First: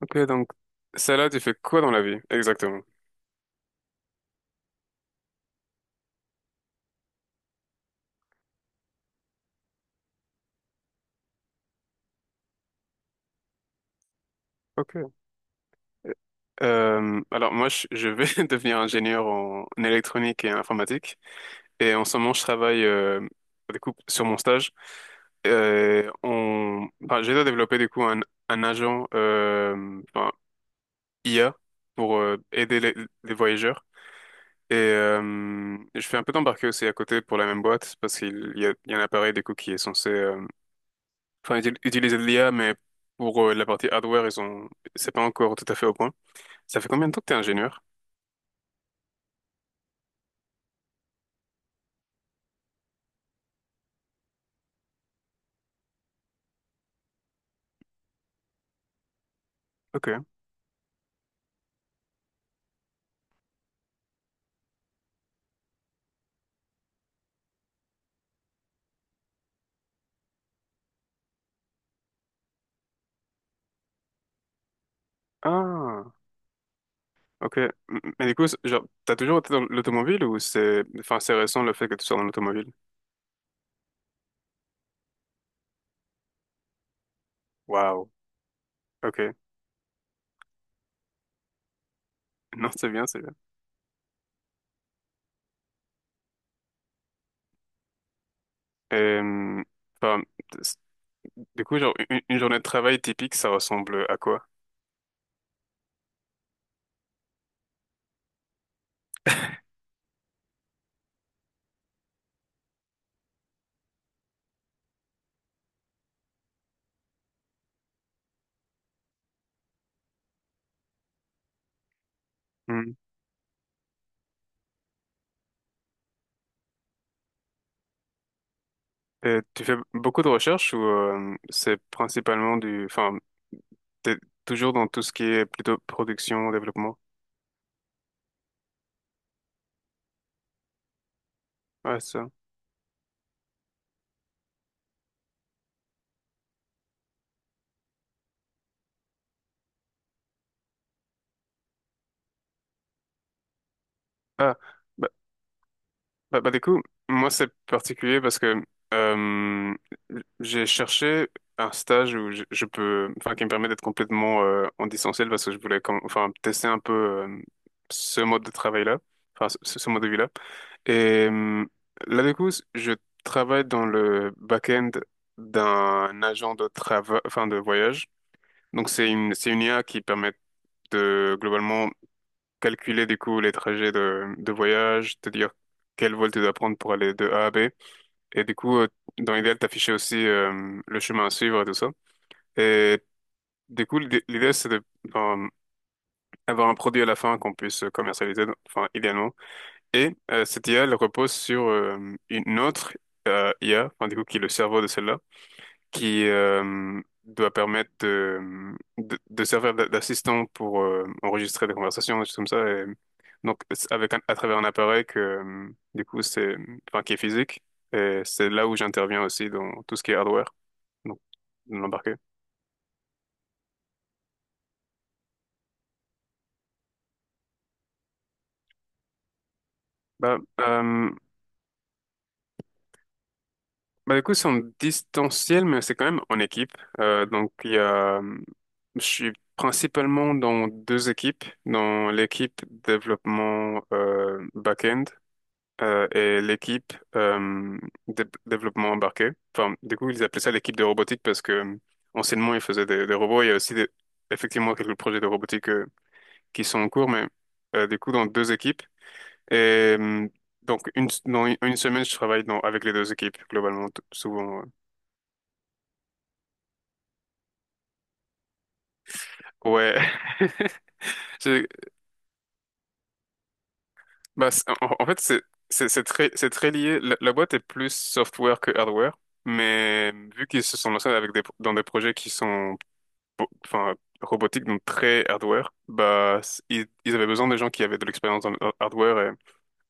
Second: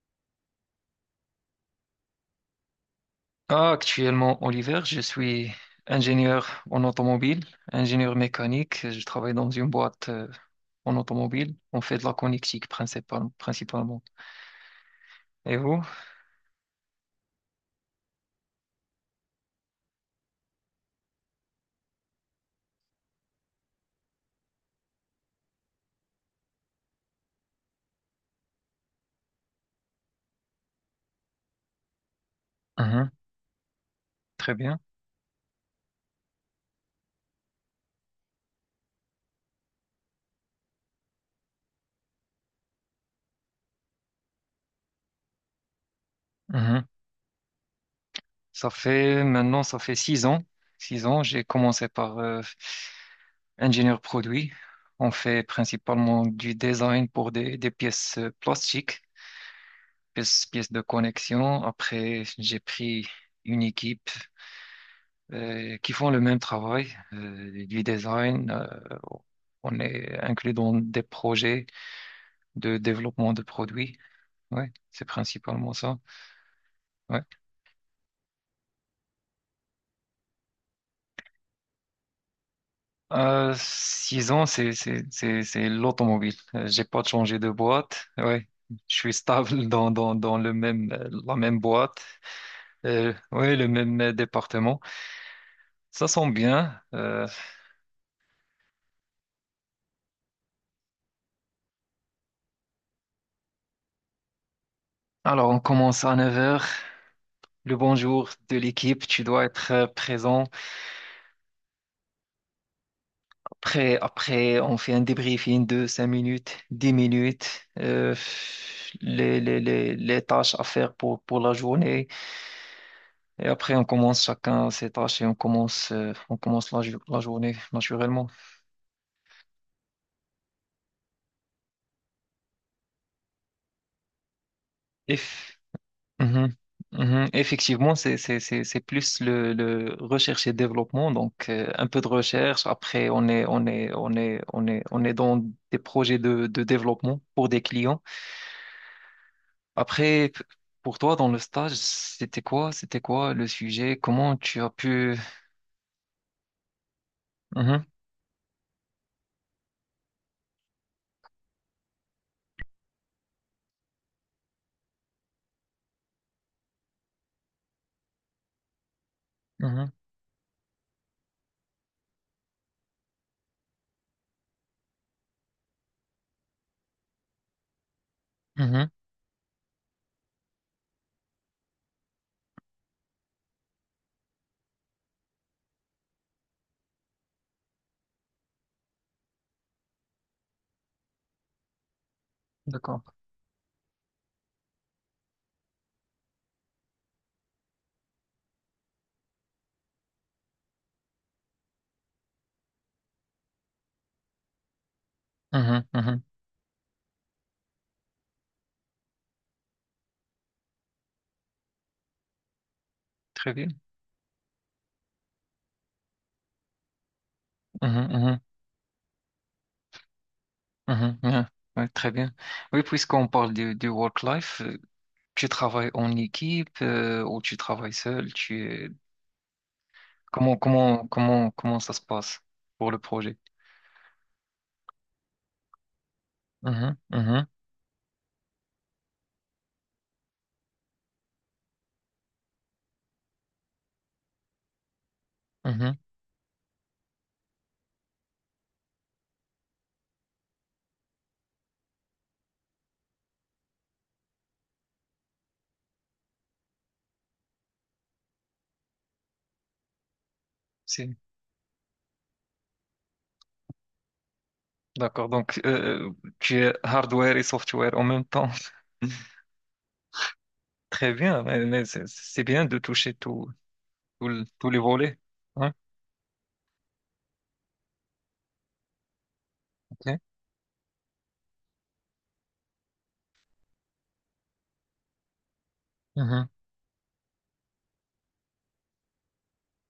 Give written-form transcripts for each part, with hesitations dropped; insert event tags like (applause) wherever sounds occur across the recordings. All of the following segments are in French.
Ok, donc celle-là, tu fais quoi dans la vie exactement? Ah, actuellement, Oliver, je suis ingénieur en automobile, ingénieur mécanique. Je travaille dans une boîte en automobile. On fait de la connectique principalement. Ok. Et vous? Alors moi, je vais (laughs) devenir ingénieur en électronique et informatique. Et en ce moment, je travaille du coup sur mon stage. J'ai développé du coup un agent IA pour aider les, Mhm. les voyageurs. Très Et bien. euh, je fais un peu d'embarquer aussi à côté pour la même boîte parce qu'il y a un appareil du coup qui est censé ils utilisent de l'IA, mais pour la partie hardware, ils ont, c'est pas encore tout à fait au point. Ça Mhm. fait combien de temps que t'es ingénieur? Ça fait maintenant, ça fait 6 ans. 6 ans, j'ai commencé par ingénieur produit. On fait principalement du design pour des pièces plastiques, Ok. Pièces de connexion. Après, j'ai pris une équipe qui font le même travail du design. On est inclus dans des projets de développement de produits. Ouais, c'est principalement ça. Ah, Ouais. ok. Mais du coup, genre, t'as toujours été dans l'automobile ou c'est récent le fait que tu sois dans l'automobile? 6 ans, c'est l'automobile. J'ai pas changé de boîte. Waouh. Ouais, je suis Ok. (laughs) stable (laughs) dans le même la même boîte. Non, c'est bien, c'est bien. Ouais, le même département. Ça sent bien. Et, hum, enfin, c'est- du coup, genre, une journée de travail typique, ça ressemble à quoi? Alors on commence à 9 heures. Le bonjour de l'équipe, tu dois être présent. Après, on fait un débriefing de 5 minutes, 10 minutes, les tâches à faire pour la journée. Hmm. Et après, on commence chacun ses tâches et on commence la journée naturellement. Et tu fais beaucoup de recherches ou c'est principalement t'es toujours dans tout ce qui est Eff- plutôt production, Mhm. développement? Mhm. Effectivement, c'est plus le recherche et développement. Donc, un peu Ouais, de ça. recherche. Après, on est dans des projets de développement pour des clients. Après, pour toi, dans le stage, c'était quoi? C'était quoi le sujet? Comment Ah, tu as bah, pu... bah, du coup, moi c'est Mhm, particulier parce que euh, j'ai cherché un stage où je peux, enfin, qui me permet d'être complètement en distanciel parce que je voulais, comme, enfin, tester un peu ce mode de travail-là, enfin, ce mhm, mode de vie-là. Et là, du coup, je travaille dans le back-end d'un agent de travail, enfin, de voyage. Donc, mhm. c'est une IA qui permet de globalement calculer du coup les trajets de voyage, te dire quel vol tu dois prendre pour aller de A à B. Et du coup, dans l'idéal, t'afficher aussi le chemin à suivre et tout ça. Et D'accord. du coup, l'idée, c'est de euh, avoir un produit à la fin qu'on puisse commercialiser, enfin idéalement. Et cette IA, elle repose sur une autre IA, enfin, du coup, qui est le cerveau de celle-là Mhm, mhm. qui doit permettre de servir d'assistant pour enregistrer des conversations, des choses comme ça. Et Très donc, bien. c'est avec à travers un appareil que, du coup, qui est physique. Mhm, Et mhm, c'est là où j'interviens aussi dans tout ce qui est hardware, mhm. donc Bien. Ouais, très l'embarqué. bien. Oui, puisqu'on parle du work-life, tu travailles en équipe ou tu travailles seul? Tu... Bah, euh, Comment ça se passe pour le projet? bah, du coup, c'est en distanciel, mais c'est quand même en équipe. Mhm, Euh, mhm, donc, il y a, je suis principalement dans deux équipes, dans l'équipe développement back-end mhm. Et l'équipe développement embarqué. Enfin, du coup, ils appelaient ça l'équipe de robotique parce que anciennement, ils faisaient des robots. Il y a aussi effectivement quelques projets de robotique qui sont en cours, mais du coup, dans deux équipes. Et euh, donc, C'est... une, dans une semaine, je travaille avec les deux équipes, globalement, souvent. D'accord. Donc, tu es hardware et software en même temps. (laughs) Ouais. (laughs) Très bien, mais, C'est- c'est bien de toucher tout, tous En les volets. fait, c'est Hein, c'est- c'est très, c'est très lié. La boîte est plus software que hardware. Mais ok. vu qu'ils se sont lancés dans des projets qui sont bo- enfin, robotique, donc très hardware, bah, Mhm, ils avaient besoin de gens qui avaient de l'expérience en hardware. Et,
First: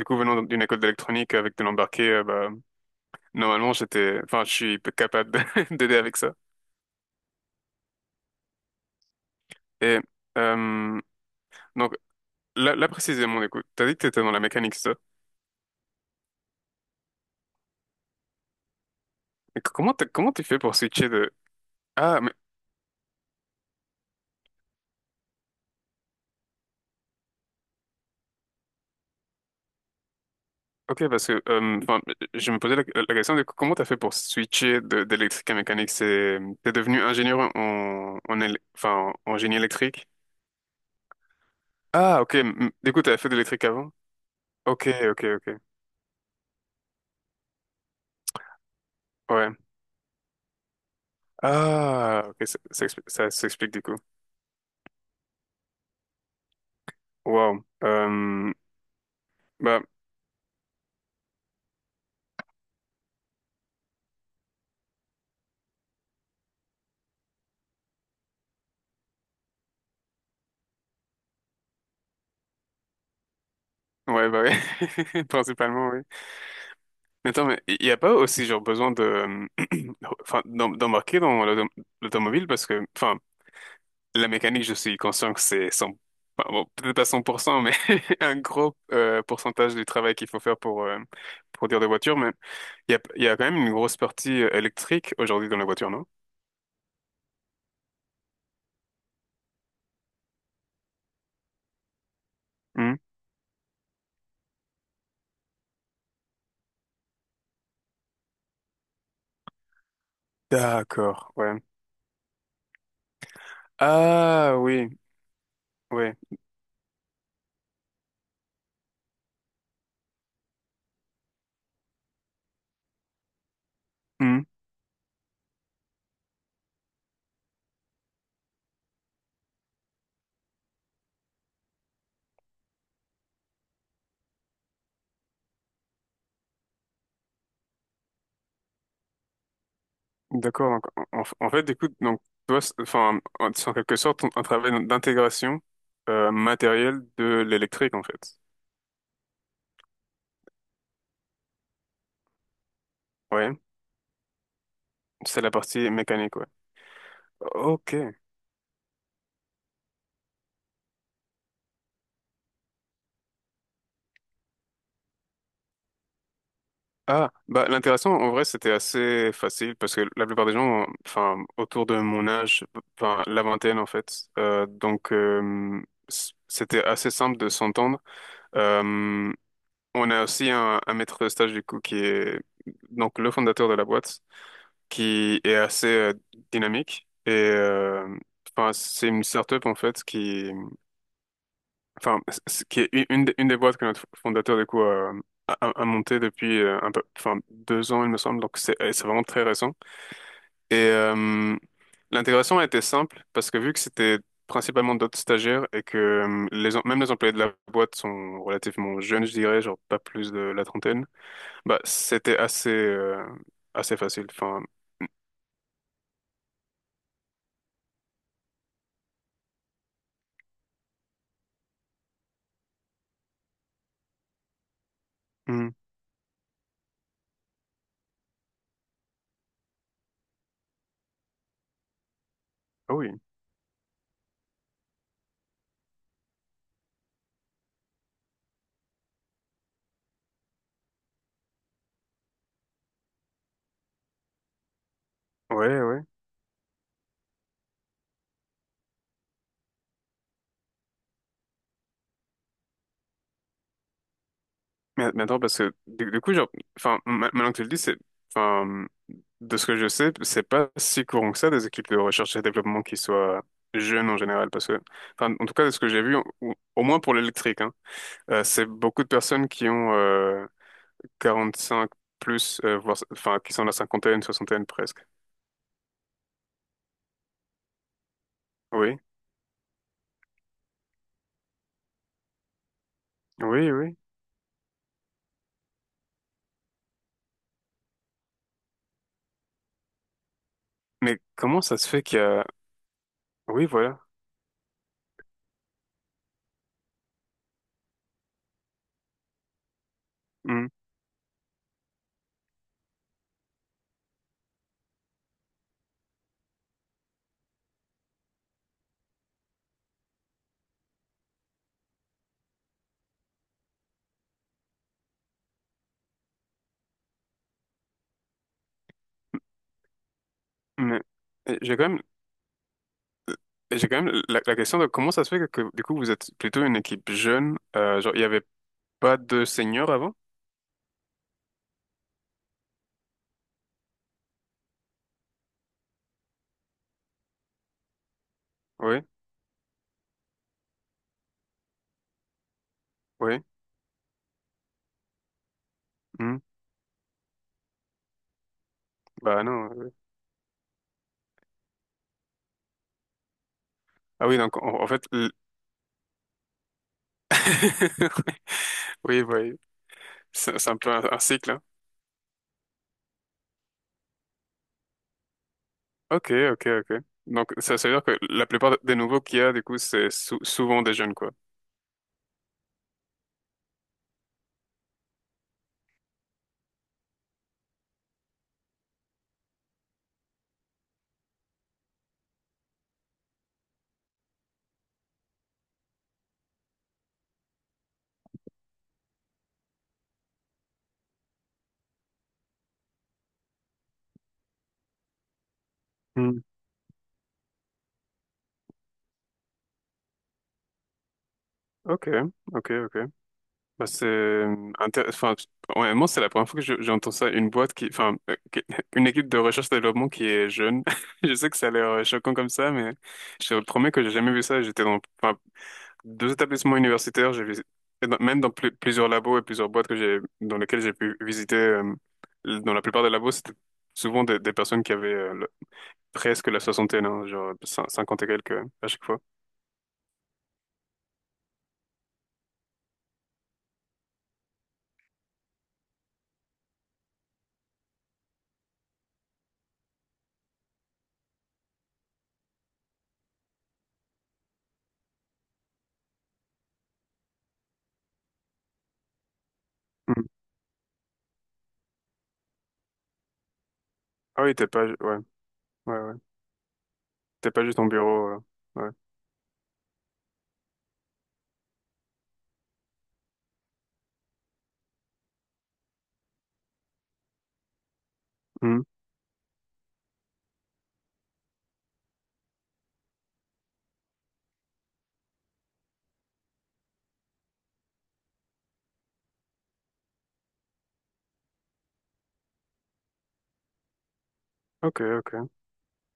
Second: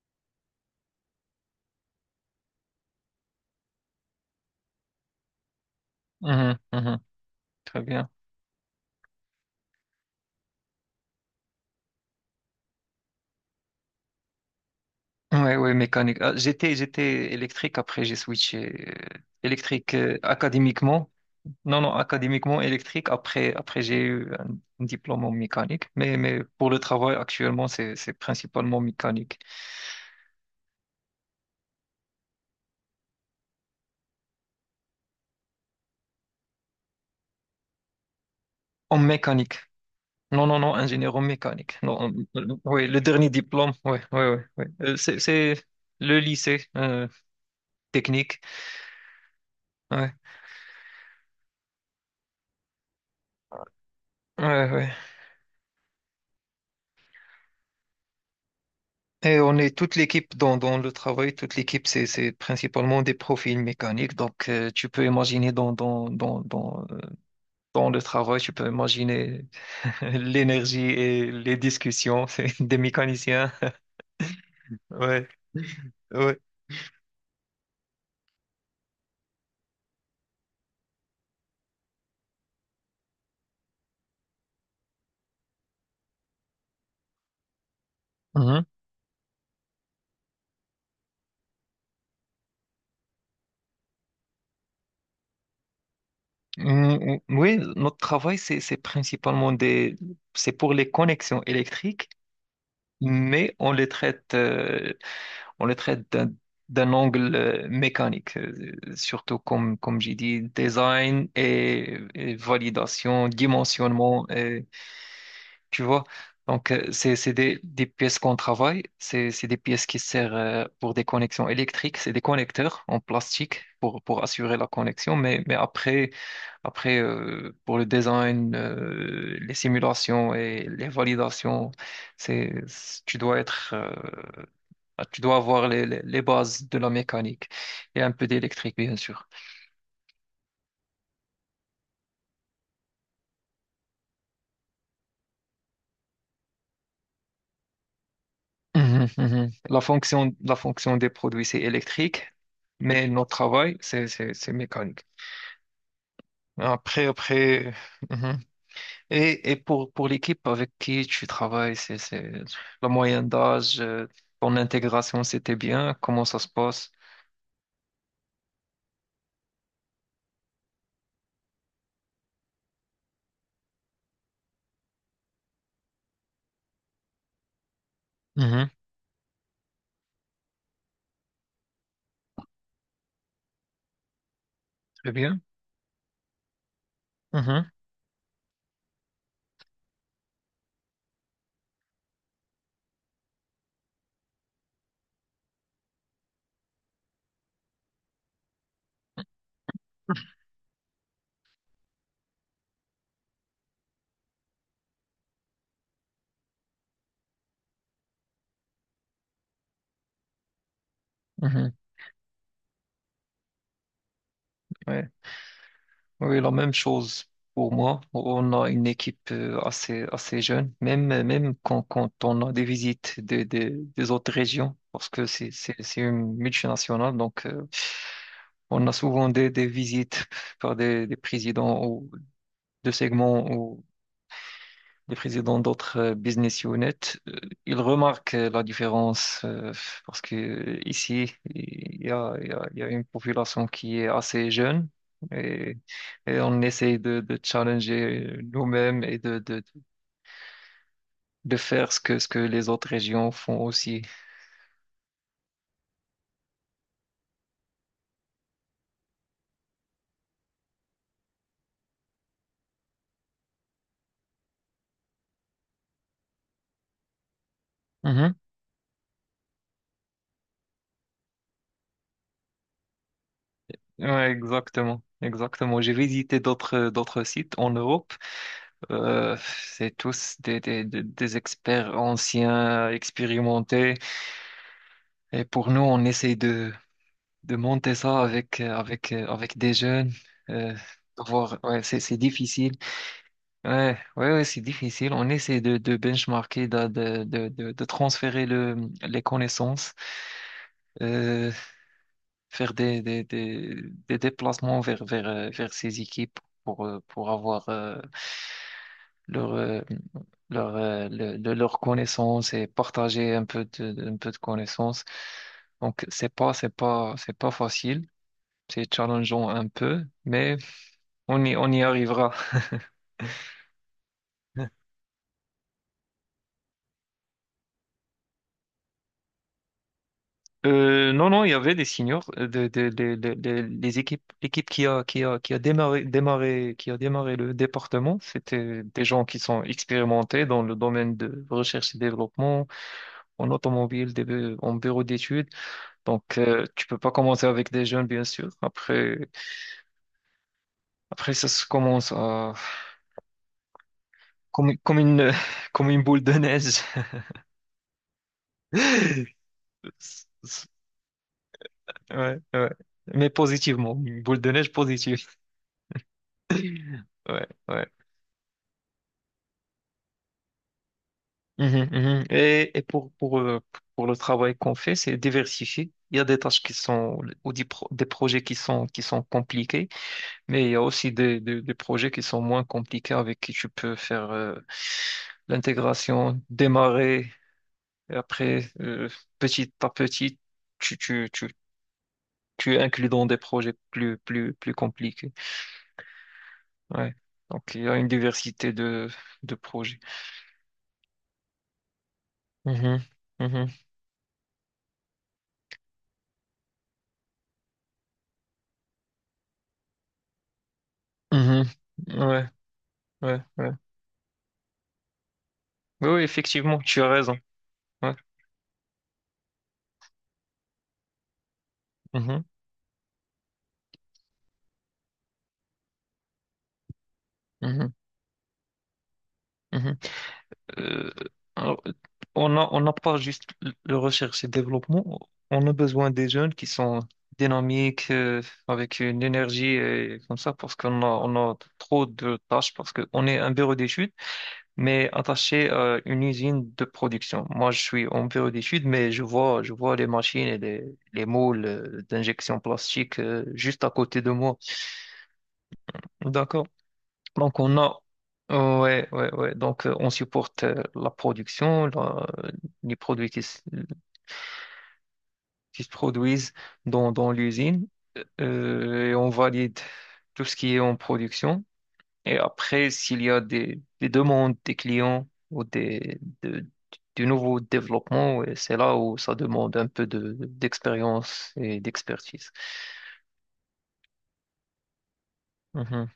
du coup, venant d'une école d'électronique avec de l'embarqué, bah, normalement, je suis capable (laughs) d'aider avec ça. mhm, mhm. Très bien. Et euh, donc, là précisément, du coup, t'as dit que t'étais dans la mécanique, c'est ça. Ouais, ouais, mécanique. Ah, j'étais électrique, après j'ai switché Et électrique comment t'as fait pour académiquement. switcher de... Non, non, Ah, mais académiquement électrique. Après, après j'ai eu un diplôme en mécanique. Mais pour le travail actuellement, c'est principalement mécanique. ok, parce que, je me posais la question, du coup, comment t'as fait pour switcher d'électrique à mécanique? T'es devenu ingénieur En en génie mécanique. électrique? Non, non, non, ingénieur en mécanique. Non, en- Ah, ok. Oui, Du le coup, t'avais fait dernier de l'électrique diplôme. avant? Oui, oui, oui. Ouais, ouais, ouais, ouais. Ok, ok, C'est ok. le lycée technique. Ouais. Ouais, Ah, ok, ça s'explique du coup. ouais, ouais. Wow. Et on est Bah, toute l'équipe dans le travail, toute l'équipe, c'est principalement des profils mécaniques. Donc, tu peux imaginer dans le travail, tu peux imaginer (laughs) l'énergie et les discussions (laughs) c'est des mécaniciens. ouais, bah ouais. Ouais, (laughs) Principalement, oui. ouais. Mais attends, mais il n'y a pas aussi genre besoin de, (clears throat) enfin, d'embarquer dans l'automobile parce que, enfin, la mécanique, je suis conscient que c'est 100, enfin, bon, peut-être pas 100%, mais (laughs) un Mhm. gros pourcentage du travail qu'il faut faire pour produire des voitures. Mais il y a quand même une grosse partie électrique aujourd'hui dans la voiture, non? Mm, oui, notre travail, c'est principalement c'est pour les connexions électriques, Hmm. mais on les traite on le traite d'un angle mécanique, surtout comme, comme j'ai dit, design D'accord, ouais. Et validation, dimensionnement, Ah et, oui, tu vois. ouais. Donc, c'est des pièces qu'on travaille, c'est des pièces qui servent pour des connexions électriques, c'est des connecteurs en plastique pour Hmm, assurer la connexion, mais après, après pour le design, les simulations et les validations, c'est, tu dois être... Tu dois avoir les bases de la mécanique et un peu d'électrique, bien sûr. d'accord. Donc, en fait, écoute, donc toi, c'est en quelque sorte un travail d'intégration matérielle de l'électrique, en fait. Mhm, mhm. La fonction des produits, c'est électrique, mais notre Ouais. travail, c'est mécanique. C'est la partie mécanique, ouais. Après, après. Ok. Mhm. Et pour l'équipe avec qui tu travailles, c'est la moyenne d'âge, ton intégration, c'était bien, comment ça se passe? Ah, bah l'intéressant, en vrai, c'était assez facile parce que la plupart des gens, enfin, autour de mon âge, enfin, la vingtaine, en fait, donc c'était assez simple de s'entendre. Mhm. Euh, On a aussi un maître de stage du coup qui est donc le fondateur de la boîte, Très qui bien. est assez dynamique et Mhm, euh, enfin c'est une startup en fait qui enfin qui est une des boîtes que notre fondateur du coup a montée depuis un peu enfin 2 ans il me semble. Donc c'est vraiment très récent, et l'intégration a été simple parce que vu que c'était principalement d'autres stagiaires et que même les employés de la boîte sont relativement jeunes, je dirais genre pas plus de la trentaine. mhm. Bah, c'était assez, assez facile. Enfin, Ouais, oui, la même chose pour moi. On a une équipe assez, assez jeune, même, même quand on a des visites des autres régions, parce que Mhm. C'est une multinationale, donc on a souvent des visites par des présidents ou de Ah oui, segments, les présidents d'autres business units, ils remarquent la différence, parce que ici, il y a une population qui est assez jeune et, ouais, ouais. et on essaye de challenger nous-mêmes et de faire ce que les autres régions font aussi. Mais attends, parce que du coup, genre, enfin, maintenant que tu le dis, enfin, de ce que je sais, c'est pas si courant que ça des équipes de recherche et développement qui soient jeunes en général, parce que, enfin, en tout cas, de ce que j'ai vu, au moins pour l'électrique, hein, Mhm. C'est beaucoup de personnes qui ont 45 plus, voire, enfin, qui sont la cinquantaine, Ouais, soixantaine presque. exactement. Exactement. J'ai visité d'autres d'autres sites en Europe. Oui, C'est tous des experts anciens, oui, expérimentés. oui. Et pour nous, on essaie de monter ça avec avec des jeunes euh, Mais de voir. comment ça Ouais, se fait c'est qu'il y a... difficile, Oui, ouais voilà. ouais ouais, c'est difficile. On essaie de benchmarker, de transférer le les connaissances, Hmm. euh, faire des déplacements vers vers ces équipes pour avoir leur leurs connaissances et partager un peu un peu de connaissances. Donc c'est pas facile, c'est challengeant un peu, mais Mais on y, euh, on j'ai y quand même, arrivera. j'ai quand même la question (laughs) de comment ça se fait que, du coup, vous êtes plutôt une équipe jeune. Genre, il n'y avait pas de seniors avant? Non, non, il y avait des seniors, les équipes, l'équipe qui a démarré, qui a démarré le département, c'était Oui, des gens qui sont expérimentés dans le domaine de recherche et développement, oui. en automobile, des en bureau d'études. Hmm. Donc, tu peux pas commencer avec des jeunes, bien sûr. Après, Bah non. Oui. après, ça se commence à, Ah oui, donc, en comme fait... une, (laughs) comme une boule de neige. (laughs) Oui, oui. (laughs) C'est un peu un cycle, hein. Ouais, ouais. Mais positivement, une boule de neige positive. Ok, ok, ok. Ouais, Donc, ça, ouais. ça veut dire que la plupart des nouveaux qu'il y a, du coup, c'est souvent des jeunes, quoi. Mhm, mhm. Et pour le travail qu'on fait, c'est diversifié. Il y a des tâches qui sont, ou des projets qui sont compliqués, mais il y a aussi des projets qui sont moins compliqués avec qui tu peux faire l'intégration, démarrer, et après, petit à petit, tu, tu, tu, tu inclus dans des projets plus compliqués. Hmm. Ouais. Donc, il y a une diversité de projets. Ok, ok, ok. Mhm, mhm, Bah, enfin, ouais, moi, c'est la première fois que j'entends ça. Une boîte qui, enfin, qui- (laughs) Une équipe de recherche et développement qui est jeune. (laughs) Je sais que mhm. ça a l'air choquant comme Ouais, ça, mais ouais, je te ouais. promets que j'ai jamais vu ça. J'étais dans Oui, oui, deux effectivement, établissements tu as universitaires. raison. J'ai visité, Ouais. même dans plusieurs labos et plusieurs boîtes dans lesquelles j'ai pu visiter. Mhm, Dans la plupart des labos, c'était souvent des personnes qui avaient presque la soixantaine, hein, genre mhm, cinquante et quelques à chaque fois. mhm. Euh, alors, on a, on n'a pas juste le recherche et développement, on a besoin des jeunes qui sont dynamiques, avec une énergie et comme ça, parce qu'on a, on a trop de tâches, parce qu'on est un bureau d'études, mais attaché à une usine de production. Moi, je suis en bureau d'études, mais je vois les Hmm. machines et les moules d'injection plastique, juste à côté de Ah oui, moi. t'es pas, ouais, ouais, ouais. D'accord. T'es Donc pas on juste en a bureau. Ouais. ouais ouais ouais donc on supporte la production les produits qui se produisent dans l'usine Hmm. Et on valide tout ce qui est en production et après s'il y a des demandes des clients ou du nouveau développement. Ouais, c'est là où ça demande un peu de d'expérience et d'expertise. Ok, ok. Mhm.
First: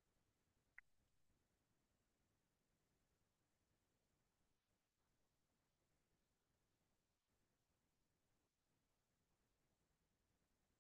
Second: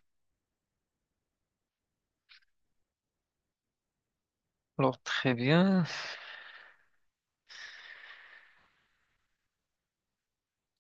Alors très bien.